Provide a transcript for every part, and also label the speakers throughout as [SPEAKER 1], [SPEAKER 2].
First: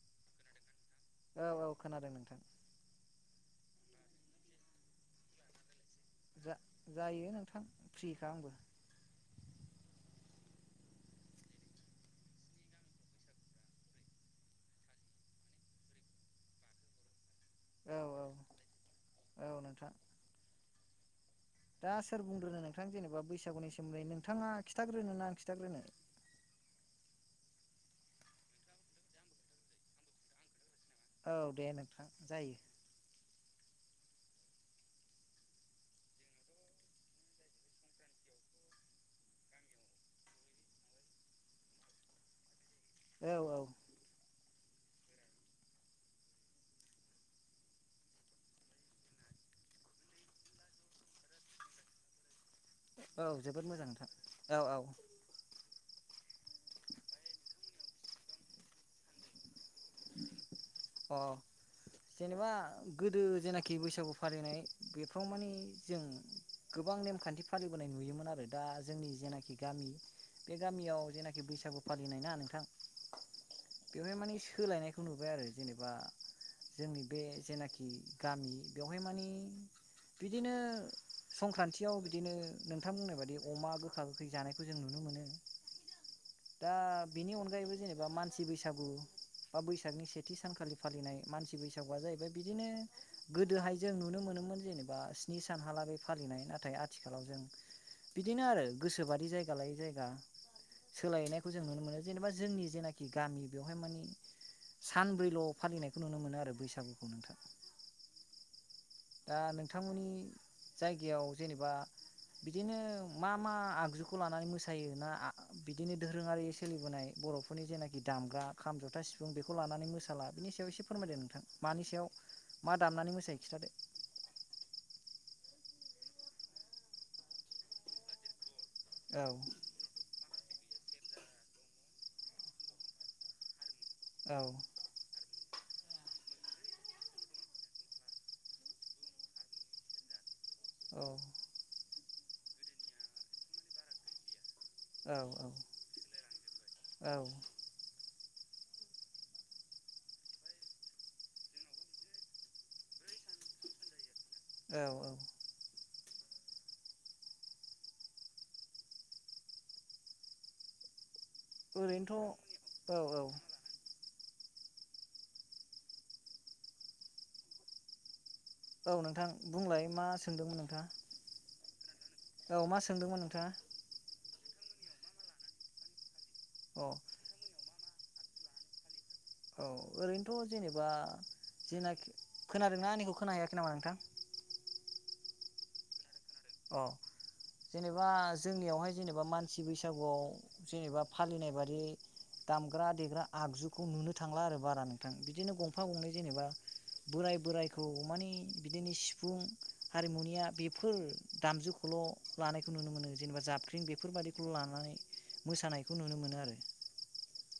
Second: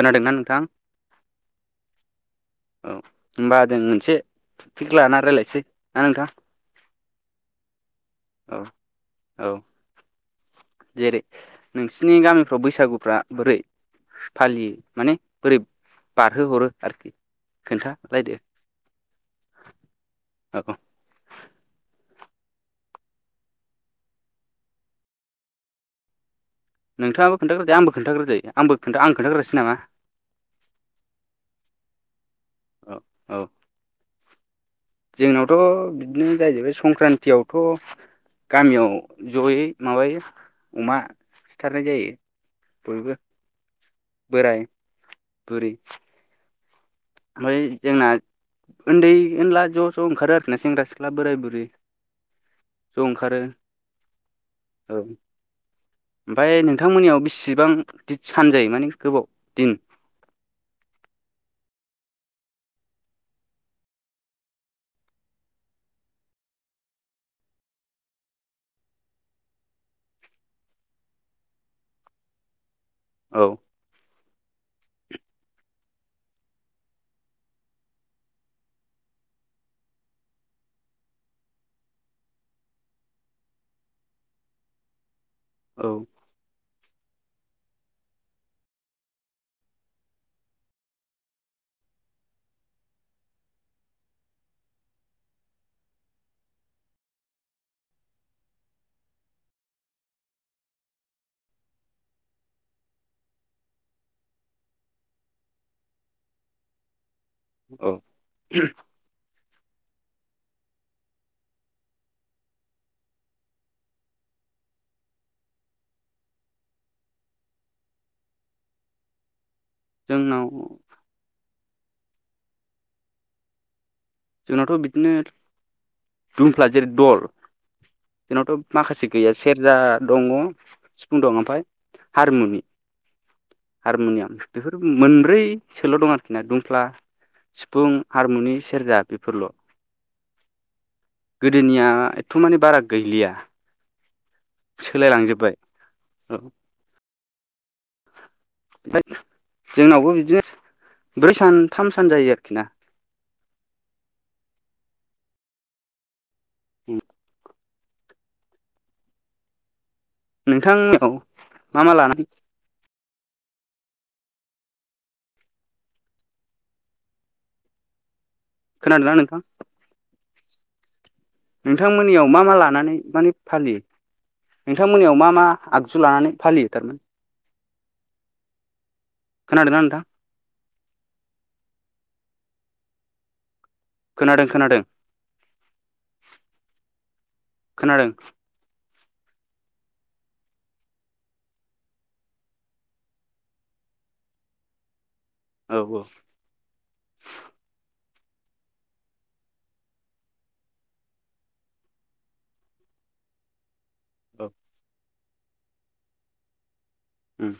[SPEAKER 1] खोनादोंना नोंथां?
[SPEAKER 2] औ औ खोनादों नोंथां।
[SPEAKER 1] औ होमबा जों मोनसे पिक लाना रायज्लायनोसै
[SPEAKER 2] जा जायो नोंथां फ्रिखा आंबो
[SPEAKER 1] औ औ जेरै नोंसिनि गामिफ्राव बैसागुफ्रा बोरै फालियो माने बोरै बारहोहरो आरोखि
[SPEAKER 2] औ औ
[SPEAKER 1] खोन्थालायदो
[SPEAKER 2] औ नोंथां
[SPEAKER 1] औ
[SPEAKER 2] दा सोर बुंग्रोनो नोंथां जेनेबा बैसागुनि सोमोन्दै नोंथाङा खिथाग्रोनो ना आं खिथाग्रोनो
[SPEAKER 1] नोंथाङाबो खोनथाग्रोद आंबो खोनथाग्रो द आंबोथा आं खोनन्थाग्रासै नामा?
[SPEAKER 2] औ दे नोंथां जायो।
[SPEAKER 1] औ औ। जोंनावथ' बिदिनो जाहैबाय संक्रान्तियावथ'। गामियाव जयै माबायो अमा सिथारनाय जायो। बयबो
[SPEAKER 2] औ औ
[SPEAKER 1] बोराय बुरै आमफाय जोंना उन्दै उनला ज' ज' ओंखारो आरोखि ना सेंग्रा सिख्ला बोराय बुरि।
[SPEAKER 2] औ जोबोद मोजांथार।
[SPEAKER 1] औ ओमफ्राय नोंथांमोननियाव बेसिबां दिद सान जायो माने गोबाव दिन।
[SPEAKER 2] अ। जेनेबा गोदो जेनाखि बैसागु फालिनाय बेफ्राव मानि जों गोबां नेमखान्थि फालिबोनाय नुयोमोन आरो दा जोंनि जेनाखि गामि बे गामियाव जेनाखि बैसागु फालिनाय ना नोंथां
[SPEAKER 1] औ
[SPEAKER 2] बेवहाय मानिे सोलायनायखौ नुबाय आरो जेनेबा जोंनि बे जेनाखि गामि बेवहाय मानिे बिदिनो। संक्रान्तियाव बिदिनो नोंथां बुंनाय बाददि अमा गोखा गोखै जानायखौ जों नुनो मोनो।
[SPEAKER 1] औ।
[SPEAKER 2] ओ दा बिनि अनगायैबो जेनेबा मानसि बैसागु बा बैसागनि से खाथि सानखालि फालिनाय मानसि बैसागुआ जाहैबाय बिदिनो गोदोहाय जों नुनो मोनोमोन जेनेबा स्नि सानहााला बे फालिनाय नाथाय आथिखालाव जों बिदिनो आरो गोसोबारि जायगा लायै जायगा सोलायनायखौ जों नुनो मोनो जेनेबा जोंनि जेनाखि गामि बेवहाय माने सानब्रैल' फालिनायखौ नुनो मोनो आरो बैसागुखौ नोंथां।
[SPEAKER 1] औ।
[SPEAKER 2] दा नोंथांमोननि जायगायाव जेनेबा बिदिनो मा मा आगजुखौ लानानै मोसायो ना बिदिनो दोरोङारि सोलिबोनाय ब बर'फोरनि जेनाखि दामग्रा खाम जथा सिफुं बे खौ लानानै मोसाला
[SPEAKER 1] जोंनाव
[SPEAKER 2] बिनि सायाव एसे फोरमायदो नोंथां मानि सायाव मा दामनानै मोसायो खिथादो।
[SPEAKER 1] जोंनावथ' बिदिनो दुमफ्ला जेरै दल जोंनावथ' माखासे
[SPEAKER 2] औ
[SPEAKER 1] गैया सेरजा दङ सिफुं दं ओमफाय हारमुनि हारमु'नियाम
[SPEAKER 2] औ
[SPEAKER 1] बेफोर मोनब्रै। सोल' दं आरोखि ना सिफुं हारमुनि सेरजा बेफोरल'।
[SPEAKER 2] औ
[SPEAKER 1] गोदोनिया एथ'मानि बारा गैलिया
[SPEAKER 2] औ
[SPEAKER 1] सोलायलांजोब्बाय औ।
[SPEAKER 2] औ
[SPEAKER 1] ओफ्राय जोंनावबो बिदिनो ब्रै सान थाम सान जायो आरोखि ना।
[SPEAKER 2] औ औ।
[SPEAKER 1] उम। नोंथांमोनाव।
[SPEAKER 2] ओरैनोथ' औ औ। औ नोंथां बुंलाय मा सोंदोंमोन नोंथाङा?
[SPEAKER 1] नोंथांमोननियाव मा मा
[SPEAKER 2] औ
[SPEAKER 1] लानानै
[SPEAKER 2] सोंदोंमोन
[SPEAKER 1] माने
[SPEAKER 2] नोंथाङा
[SPEAKER 1] फालियो? नोंथांमोननियाव मा मा आगजु लानानै फालियो
[SPEAKER 2] अ
[SPEAKER 1] थारमान।
[SPEAKER 2] औ
[SPEAKER 1] खोनादोंना नोंथां
[SPEAKER 2] ओरैनोथ' जेनेबा जेनाखि खोनादोंना आंनिखौ खोना हैयाख
[SPEAKER 1] खोनादों खोनादों।
[SPEAKER 2] औ जेनेबा
[SPEAKER 1] खोनादों
[SPEAKER 2] जोंनियावहाय जेनेबा मानसि बैसागुआव जेनेबा फालिनाय बादि दामग्रा देग्रा आगजुखौ नुनो थांला आरो बारानो थां बिदिनो
[SPEAKER 1] औ
[SPEAKER 2] गंफा
[SPEAKER 1] औ
[SPEAKER 2] गंनै जेनेबा बोराय बोरायखौ अमानि बिदिनो सिफुं हारिमुनिया बेफोर दामजुखौल' लानायखौ नुनो मोनो जेनेबा जाफख्रिं
[SPEAKER 1] औ
[SPEAKER 2] बेफोरबायदिखौल' लानानै। मोसानायखौ नुनो मोनो आरो
[SPEAKER 1] ओम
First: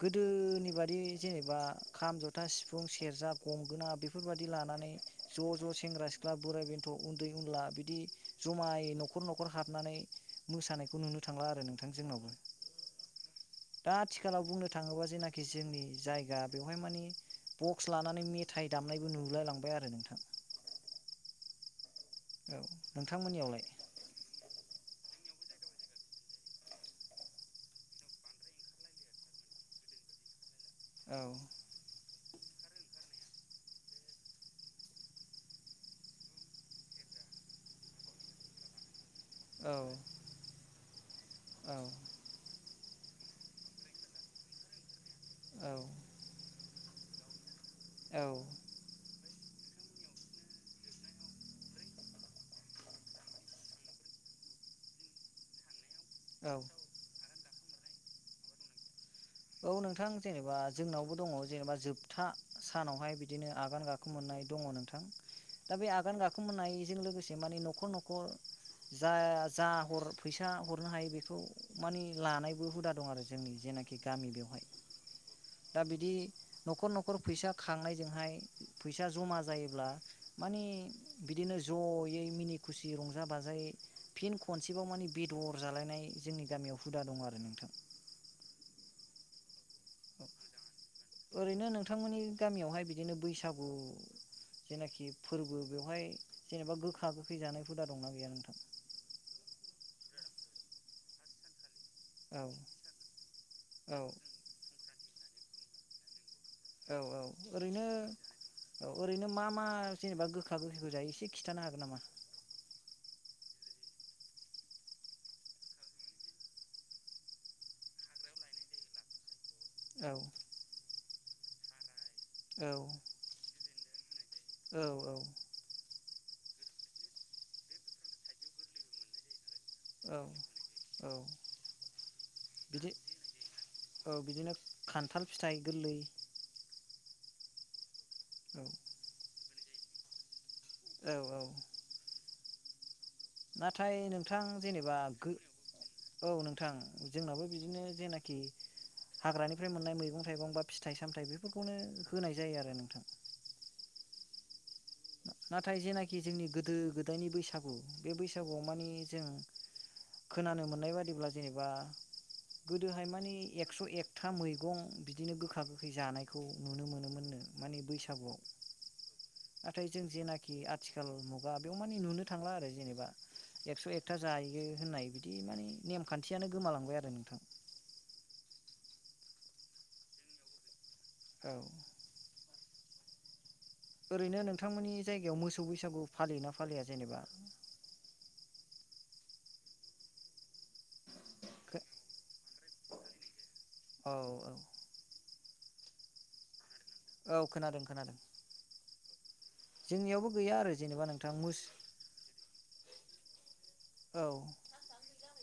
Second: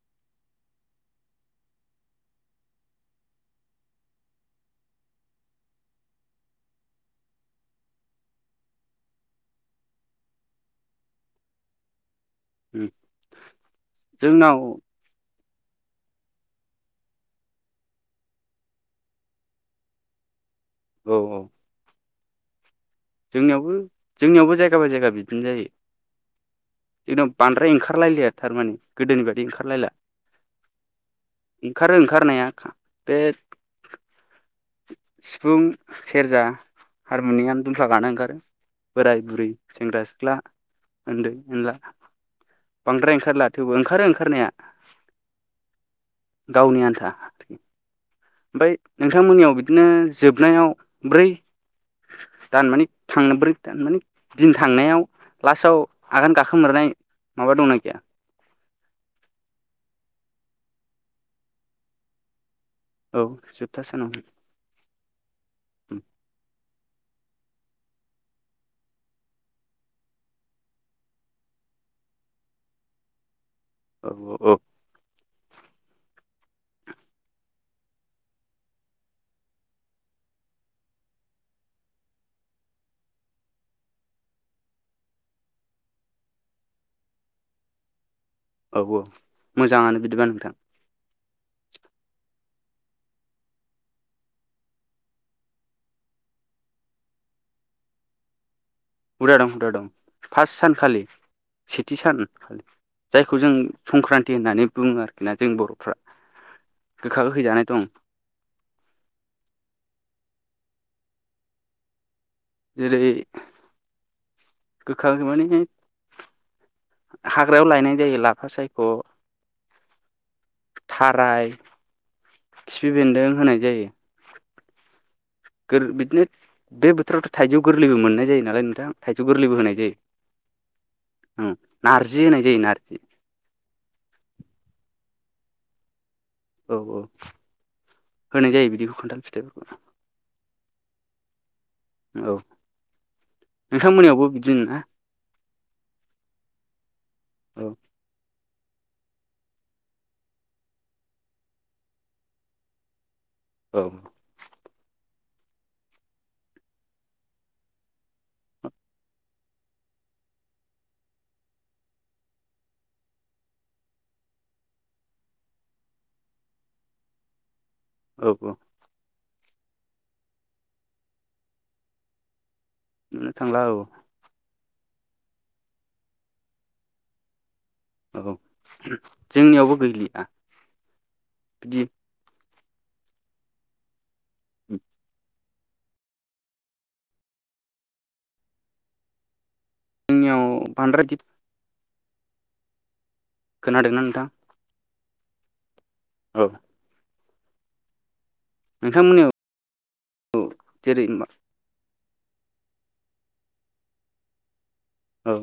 [SPEAKER 2] गोदोनि बादि जेनेबा खाम जथा सिफुं सेरजा गंगोना बेफोरबायदि लाना नै ज' ज' सेंग्रा सिख्ला बोराय बेन्थ' उन्दै उनला बिदि जमायै न'खर न'खर हाब नानै मोसानायखौ नुनो थांला आरो नोंथां जोंनावबो
[SPEAKER 1] ओम
[SPEAKER 2] दा आथिखालाव
[SPEAKER 1] जोंनाव
[SPEAKER 2] [unintelligible] जेनाखि जोंनि जायगा बेवहाय माने बक्स लानानै मेथाइ दामनायबो नुलाय लांबाय आरो नोंथां
[SPEAKER 1] औ औ
[SPEAKER 2] औ नोंथांमोननियावलाय
[SPEAKER 1] जोंनियावबो जोंनियावबो जायगा बाय जायगा बिदिनो जायो जोंनाव बांद्राय ओंखारलायलिया थारमाने गोदोनि बायदि ओंखारलायला
[SPEAKER 2] औ
[SPEAKER 1] ओंखारो ओंखारनाया खा बे सिफुं सेरजा हारमुनियाम दुमफ्ला गानो ओंखारो बोराय बुरै
[SPEAKER 2] औ
[SPEAKER 1] सेंग्रा सिख्ला ओन्दै ओनला बांद्राय ओंखारला थेवबो ओंखारो ओंखारनाया
[SPEAKER 2] औ
[SPEAKER 1] गावनि आन्था [unintelligible]
[SPEAKER 2] औ
[SPEAKER 1] ओमफाय नोंथांमोननियाव बिदिनो जोबनायाव ब्रै दानमाने थांब्रै दानमाने दिन थांनायाव लास्टाव आगान
[SPEAKER 2] औ
[SPEAKER 1] गाखोमोरनाय माबा दंना गैया!
[SPEAKER 2] औ नोंथां जेनेबा जोंनावबो दङ जेनेबा जोबथा सानावहाय
[SPEAKER 1] औ
[SPEAKER 2] बिदिनो
[SPEAKER 1] जोबथा
[SPEAKER 2] आगान
[SPEAKER 1] सानाव
[SPEAKER 2] गाखोमोननाय दङ नोंथां दा बे आगान गाखोमोननाय जों लोगोसे माने न'खर न'खर जा जा ह फैसा हरनो हायो बेखौ माने लानायबो हुदा दं आरो जोंनि जेनाखि
[SPEAKER 1] औ
[SPEAKER 2] गामि
[SPEAKER 1] औ
[SPEAKER 2] बेवहाय दा बिदि न'खर न'खर फैसा खांनायजोंहाय फैसा जमा जायोब्ला मानि बिदिनो जयै मिनि खुसि रंजा बाजायै फिन खनसेबाव माने बेदर जालायनाय जोंनि ग गामियाव हुदा दं आरो नोंथां
[SPEAKER 1] [unintelligible] औ औ मोजाङानो
[SPEAKER 2] औ
[SPEAKER 1] बिदिबा नोंथां
[SPEAKER 2] ओरैनो नोंथांमोननि गामियावहाय बिदिनो बैसागु जेनाखि फोरबो बेवहाय जेनेबा गोखा गोखै जानाय हुदा दंना गैया नोंथां?
[SPEAKER 1] हुजा दं हुदा दं फास सानखालि सेथि
[SPEAKER 2] औ
[SPEAKER 1] सानलि जायखौ जों
[SPEAKER 2] औ
[SPEAKER 1] संक्रान्ति होननानै बुङो आरोखि ना जों बर'फ्रा
[SPEAKER 2] औ
[SPEAKER 1] गोखा
[SPEAKER 2] औ
[SPEAKER 1] गोखै जानाय दं
[SPEAKER 2] ओरैनो औ ओरैनो मा मा जेनेबा गोख बिाग गोसैखौ जायो एसे खिन्थानो हागोन नामा?
[SPEAKER 1] जेरै गोखा गोखै माने हाग्रायाव लायनाय जायो लाफा सायखौ
[SPEAKER 2] औ
[SPEAKER 1] थाराय खिफि बेन्दों होनाय जायो
[SPEAKER 2] औ औ
[SPEAKER 1] गोर बिदिनो बे बोथोरावथ' थाइजौ गोरलैबो मोननाय जायो नालाय नोंथाङा थाइजौ गोरलैबो होनाय जायो
[SPEAKER 2] औ औ
[SPEAKER 1] नार्जि होनाय जायो
[SPEAKER 2] बिदि
[SPEAKER 1] नारजि
[SPEAKER 2] औ बिदिनो खान्थाल फिथाइ गोरलै
[SPEAKER 1] औ औ होनाय
[SPEAKER 2] औ
[SPEAKER 1] जायो बिदिखौ खन्थाल फिथाइफोर
[SPEAKER 2] औ औ
[SPEAKER 1] औ
[SPEAKER 2] नाथाय
[SPEAKER 1] नोंथांमोननियावबो
[SPEAKER 2] नोंथां
[SPEAKER 1] बिदिनो ना
[SPEAKER 2] जेनेबा औ नोंथां जोंनाबो
[SPEAKER 1] औ
[SPEAKER 2] बिदिनो जेनाखि हाग्रानिफ्राय मोननाय मैगं थाइगं बा फिथाइ सामथायाइ बेफोरखौनो होनाय जायो आरो नोंथां
[SPEAKER 1] औ
[SPEAKER 2] नाथाय जेनाखि जोंनि गोदो गोदायनि बैसागु बे बैसागुआव माने जों खोनानो मोननाय बादिब्ला जेनेबा गोदोहाय मानिे एकस' एकथा मैगं बिदिनो गोखा गोखै जानायखौ नुनो मोनोमोननो माने
[SPEAKER 1] औ
[SPEAKER 2] बैसागुआव
[SPEAKER 1] औ
[SPEAKER 2] नाथाय जों जेनाखि आथिखाल मुगा बेयाव माने नुनो थांला आरो जेनेबा
[SPEAKER 1] नुनो थांला औ
[SPEAKER 2] एकस' एकथा जायो बियो होननाय बिदि माने नेमखान्थियानो गोमालांबाय आरो नोंथां
[SPEAKER 1] औ जोंनियावबो गैलिया
[SPEAKER 2] औ
[SPEAKER 1] बिदि
[SPEAKER 2] ओरैनो नोंथांमोननि जायगायाव मोसौ बैसागु फालियोना फालिया जेनेबा?
[SPEAKER 1] जोंनिआव बांन्द्राय इद खोनादोंना
[SPEAKER 2] औ
[SPEAKER 1] नोंथां औ
[SPEAKER 2] औ खोनादों खोनादों
[SPEAKER 1] नोंथांमोननियाव
[SPEAKER 2] जोंनियावबो गैया आरो
[SPEAKER 1] जेरै
[SPEAKER 2] जेनेबा नोंथां मोस औ
[SPEAKER 1] औ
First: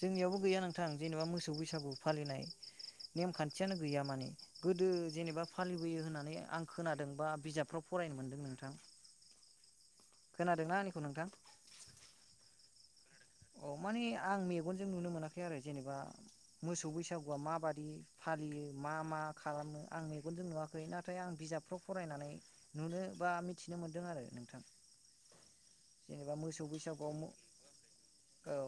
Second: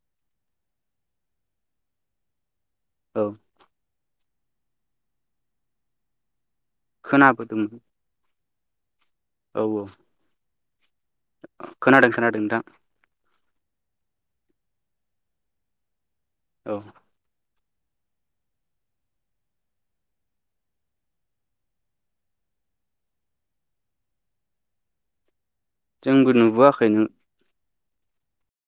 [SPEAKER 2] जोंनियावबो गैया नोंथां जेनेबा मोसौ बैसागु फालिनाय
[SPEAKER 1] औ
[SPEAKER 2] नेमखान्थियानो गैया माने गोदो जेनेबा फालिबोयो होननानै आं खोनादों बा
[SPEAKER 1] खोनाबोदोंमोन
[SPEAKER 2] बिजाबफ्राव फरायनो मोनदों नों थां
[SPEAKER 1] औ औ
[SPEAKER 2] खोनादोंना [unintelligible]
[SPEAKER 1] खनाादों खनाादों दा
[SPEAKER 2] अ माने आं मेगनजों नुनो मोनाखै आरो जेनेबा
[SPEAKER 1] औ
[SPEAKER 2] मोसौ बैसागुआ माबाददि बिदि फालियो मा मा खालामो आं मेगनजों नुवाखै नाथाय आं बिजाबफ्राव फरायनानै नुनो बा मिथिनो मोन्दों आरो नोंथां
[SPEAKER 1] जोंबो
[SPEAKER 2] जेनेबा मोसौ
[SPEAKER 1] नुबोआखै नु
[SPEAKER 2] बैसागुआव औ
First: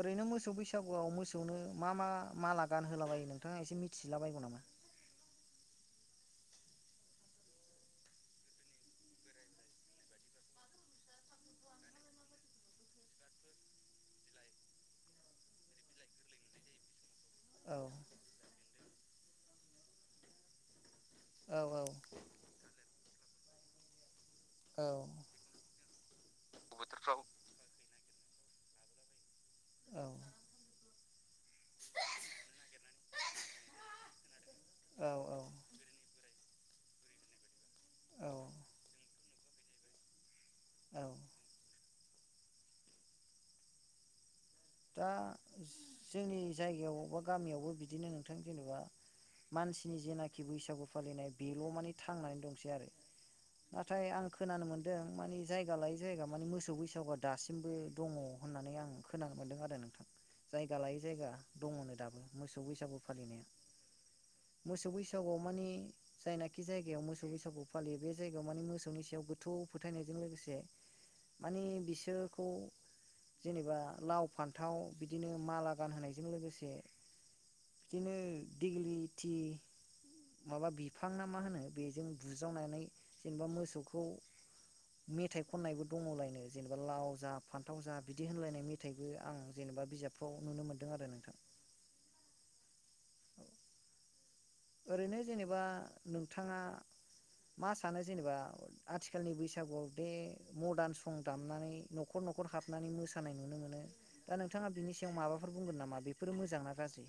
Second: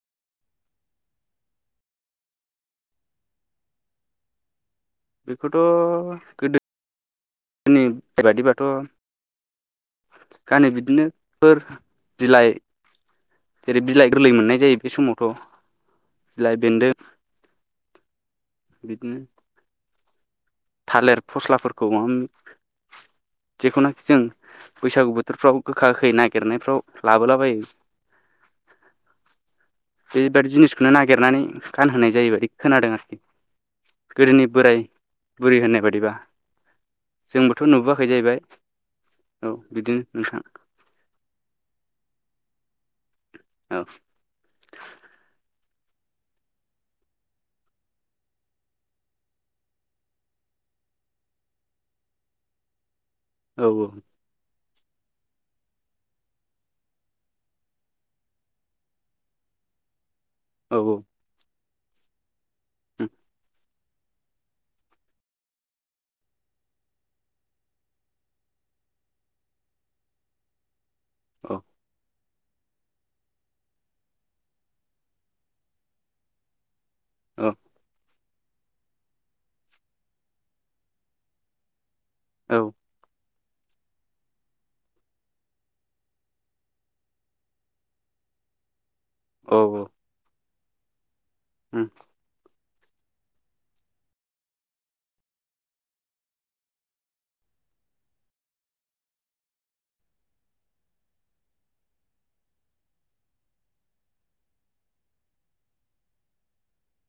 [SPEAKER 2] ओरैनो मोसौ बैसागुआव मोसौनो मा मा माला गान होलाबायो नोंथाङा एसे मिथिला बायगौ नामा?
[SPEAKER 1] बेखौथ' गोदोनि बायदिबाथ' गानो‌बिदिनो फोर बिलाइ जेरै बिलाइ गोरलै मोननाय जायो बे समावथ' बिलाइ बेन्दों
[SPEAKER 2] औ
[SPEAKER 1] बिदिनो थालिर
[SPEAKER 2] औ
[SPEAKER 1] फस्लाफोरखौ
[SPEAKER 2] औ
[SPEAKER 1] जेख'नाखि जों
[SPEAKER 2] औ
[SPEAKER 1] बैसागु बोथोरफ्राव गोखा गोखै नागिरनायफ्राव लाबोलाबायो।
[SPEAKER 2] [inaudible] [unintelligible] औ
[SPEAKER 1] बेबादि जिनिसखौनो नागिरनानै गानहोनाय जायोबायदि खोनादों आरोखि गोदोनि बोराय बुरै
[SPEAKER 2] औ
[SPEAKER 1] होननाय बायदिबा। जोंबोथ' नुबोआखै
[SPEAKER 2] औ
[SPEAKER 1] जाहैबाय औ बिदिनो नोंथां
[SPEAKER 2] औ
[SPEAKER 1] औ
[SPEAKER 2] दा जोंनि जायगायाव बा गामियावबो बिदिनो नोंथां जेनेबाह मानसिनि जेनाखि बैसागु फालिनाय बेल' माने थांनानै दंसै आरो
[SPEAKER 1] औ
[SPEAKER 2] नाथाय आं खोनानो मोनदों दों माने जायगा लायै जायगा माने मोसौ बैसागुआ दासिमबो दङ होननानै आं खोनानो मोनदों आरो नोंथां जायगा
[SPEAKER 1] औ
[SPEAKER 2] लायै जायगा दङनो दाबो मोसौ बैसागु फालिनाया। मोसौ बैसागुआव मानि जायनाखि जायगायाव मोसौ बैसागु फालियो बे जायगायाव मानि मोसौनि सायाव गोथौ फोथायनायजों लोगोसे मानि बिसोरखौ जेनेबा लाव फान थाव बिदिनो माला गानहोनायजों लोगोसे
[SPEAKER 1] औ
[SPEAKER 2] दिनो दिग्लिथि माबा बिफां ना मा होनो बेजों
[SPEAKER 1] औ
[SPEAKER 2] बुज्रावनानै जेनेबा मोसौखौ मेथाइ खननायबो दङ'लायनो जेनेबा लाव जा फान्थाव जा बिदि होनलायनाय मेथाइबो आं जेनेबा बिजाबफ्राव नुनो मोनदों आरो नोंथां।
[SPEAKER 1] ओम
[SPEAKER 2] ओरैनो जेनेबा नोंथाङा मा सानो जेनेबा आथिखालनि बैसागुआव बे मदार्न सं दामनानै न'खर न'खर हाबनानै मोसानाय नुनो मोनो दा नोंथाङा बिनि सायाव माबाफोर बुंगोन नामा बेफोरो मोजां ना गाज्रि?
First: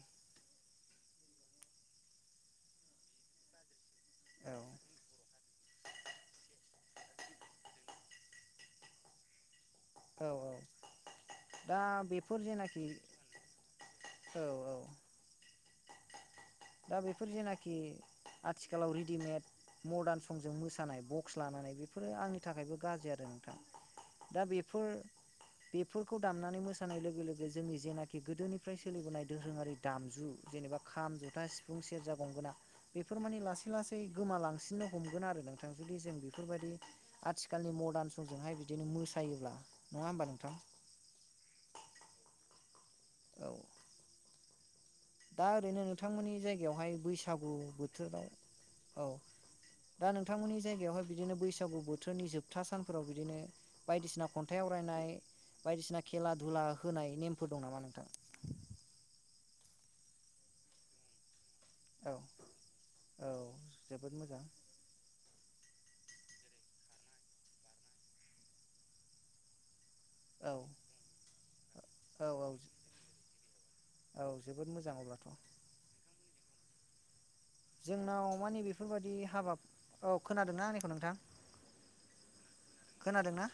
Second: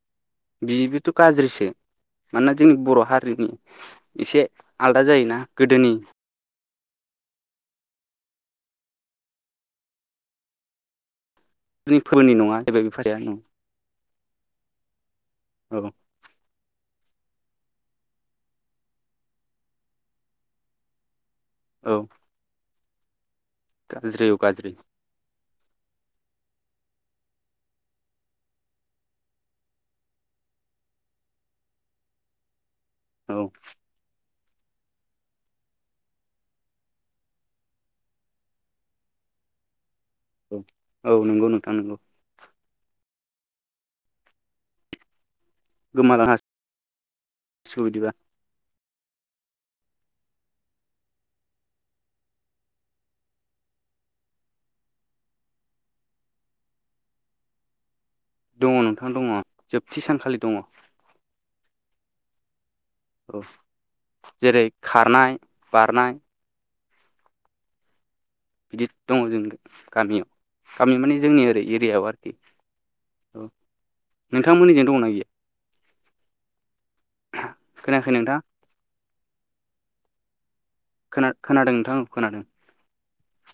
[SPEAKER 1] बिबोथ' गाज्रिसो मानोना जोंनि बर' हारिनि एसे
[SPEAKER 2] औ
[SPEAKER 1] आलादा जायोना गोदोनि
[SPEAKER 2] औ औ दा बेफोर जेनाखि
[SPEAKER 1] [unintelligible]
[SPEAKER 2] औ औ
[SPEAKER 1] औ
[SPEAKER 2] दा बे फोर जेनाखि आथिखालाव रेडिमेड मदार्न संजों मोसानायखौ क्स लानानै
[SPEAKER 1] औ
[SPEAKER 2] बेफोरो आंनि थाखायबो गाज्रि आरो
[SPEAKER 1] गाज्रि औ गाज्रि
[SPEAKER 2] फोर बेफोरखौ दामनानै मोस मोसानाय लोगो लोगो जोंनि जेनाखि गोदोनिफ्राय सोलिबोनाय धोरोङारि दामजु जेनेबा खाम जथा सिफुं सेरजा गंगोना बेफोर
[SPEAKER 1] औ
[SPEAKER 2] माने लासै लासै गोमालां सिननो हमगोन आरो नोंथां जुदि जों बेफोरबायदि आथिखालनि मदार्न समजोंहाय बिदिनो मोसायोब्ला नङा होमबा नोंथां
[SPEAKER 1] औ औ नंगौ नोंथां नंगौ।
[SPEAKER 2] औ दा ओरैनो
[SPEAKER 1] गोमालां
[SPEAKER 2] नोंथांमोननि जायगायावहाय बैसागु
[SPEAKER 1] हासिगौ बिदिबा
[SPEAKER 2] बोथोराव औ दा नोंथांमोननि जायगायावहाय बिदिनो बैसागु बोथोरनि जोबथा सानफोराव बिदिनो बायदिसिना खन्थाइआव फरायनाय बायदिसिना खेला दुला होनाय नेमफोर दं नामा नोंथां?
[SPEAKER 1] दङ' नोंथां दङ' जोबथि सानखालि दङ'
[SPEAKER 2] औ औ
[SPEAKER 1] ओफ
[SPEAKER 2] जोबोद मोजां
[SPEAKER 1] जेरै खारनाय बारनाय बिदि दङ' जों गामियाव
[SPEAKER 2] औ
[SPEAKER 1] गामि माने जोंनि ओरै एरियायाव
[SPEAKER 2] औ
[SPEAKER 1] आरोखि
[SPEAKER 2] औ
[SPEAKER 1] औ
[SPEAKER 2] औ जोबोद
[SPEAKER 1] नोंथांमोननिजों
[SPEAKER 2] मोजां
[SPEAKER 1] दंना
[SPEAKER 2] अब्लाथ'
[SPEAKER 1] गैया? खोनायाखै
[SPEAKER 2] जोंनाव
[SPEAKER 1] नोंथां
[SPEAKER 2] मानि बेफोरबायदि हाबा औ खोनादों।
[SPEAKER 1] खोना-खोनादों नोंथां खोनादों।
[SPEAKER 2] खोनादों ना?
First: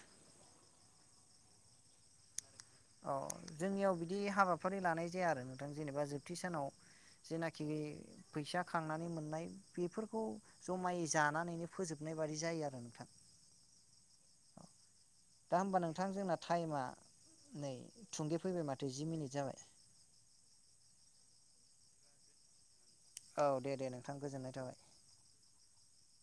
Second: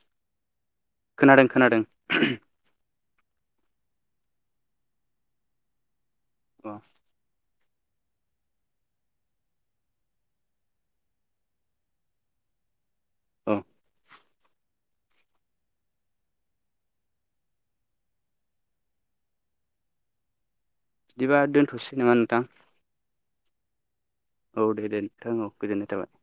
[SPEAKER 1] खोनादों खोनादों
[SPEAKER 2] औ जोंनियाव बिदि हाबाफारि लानाय जाया आरो नोंथां जेनेबा जोबथि सानाव
[SPEAKER 1] अ
[SPEAKER 2] जेनाख खि फैसा खांनानै मोननाय बेफोरखौ जमाय जानानैनो फोजोबनाय बायदि जाय यो आरो नोंथां।
[SPEAKER 1] औ
[SPEAKER 2] दा होमबा नोंथां जोंना टाइमा नै थुंगे फैबाय माथो जि मिनिट जाबाय। [inaudible]
[SPEAKER 1] बिदिबा दोनथ'सै नामा नोंथां?
[SPEAKER 2] औ दे दे नों
[SPEAKER 1] औ दे दे नोंथां औ गोजोन्नाय थाबाय।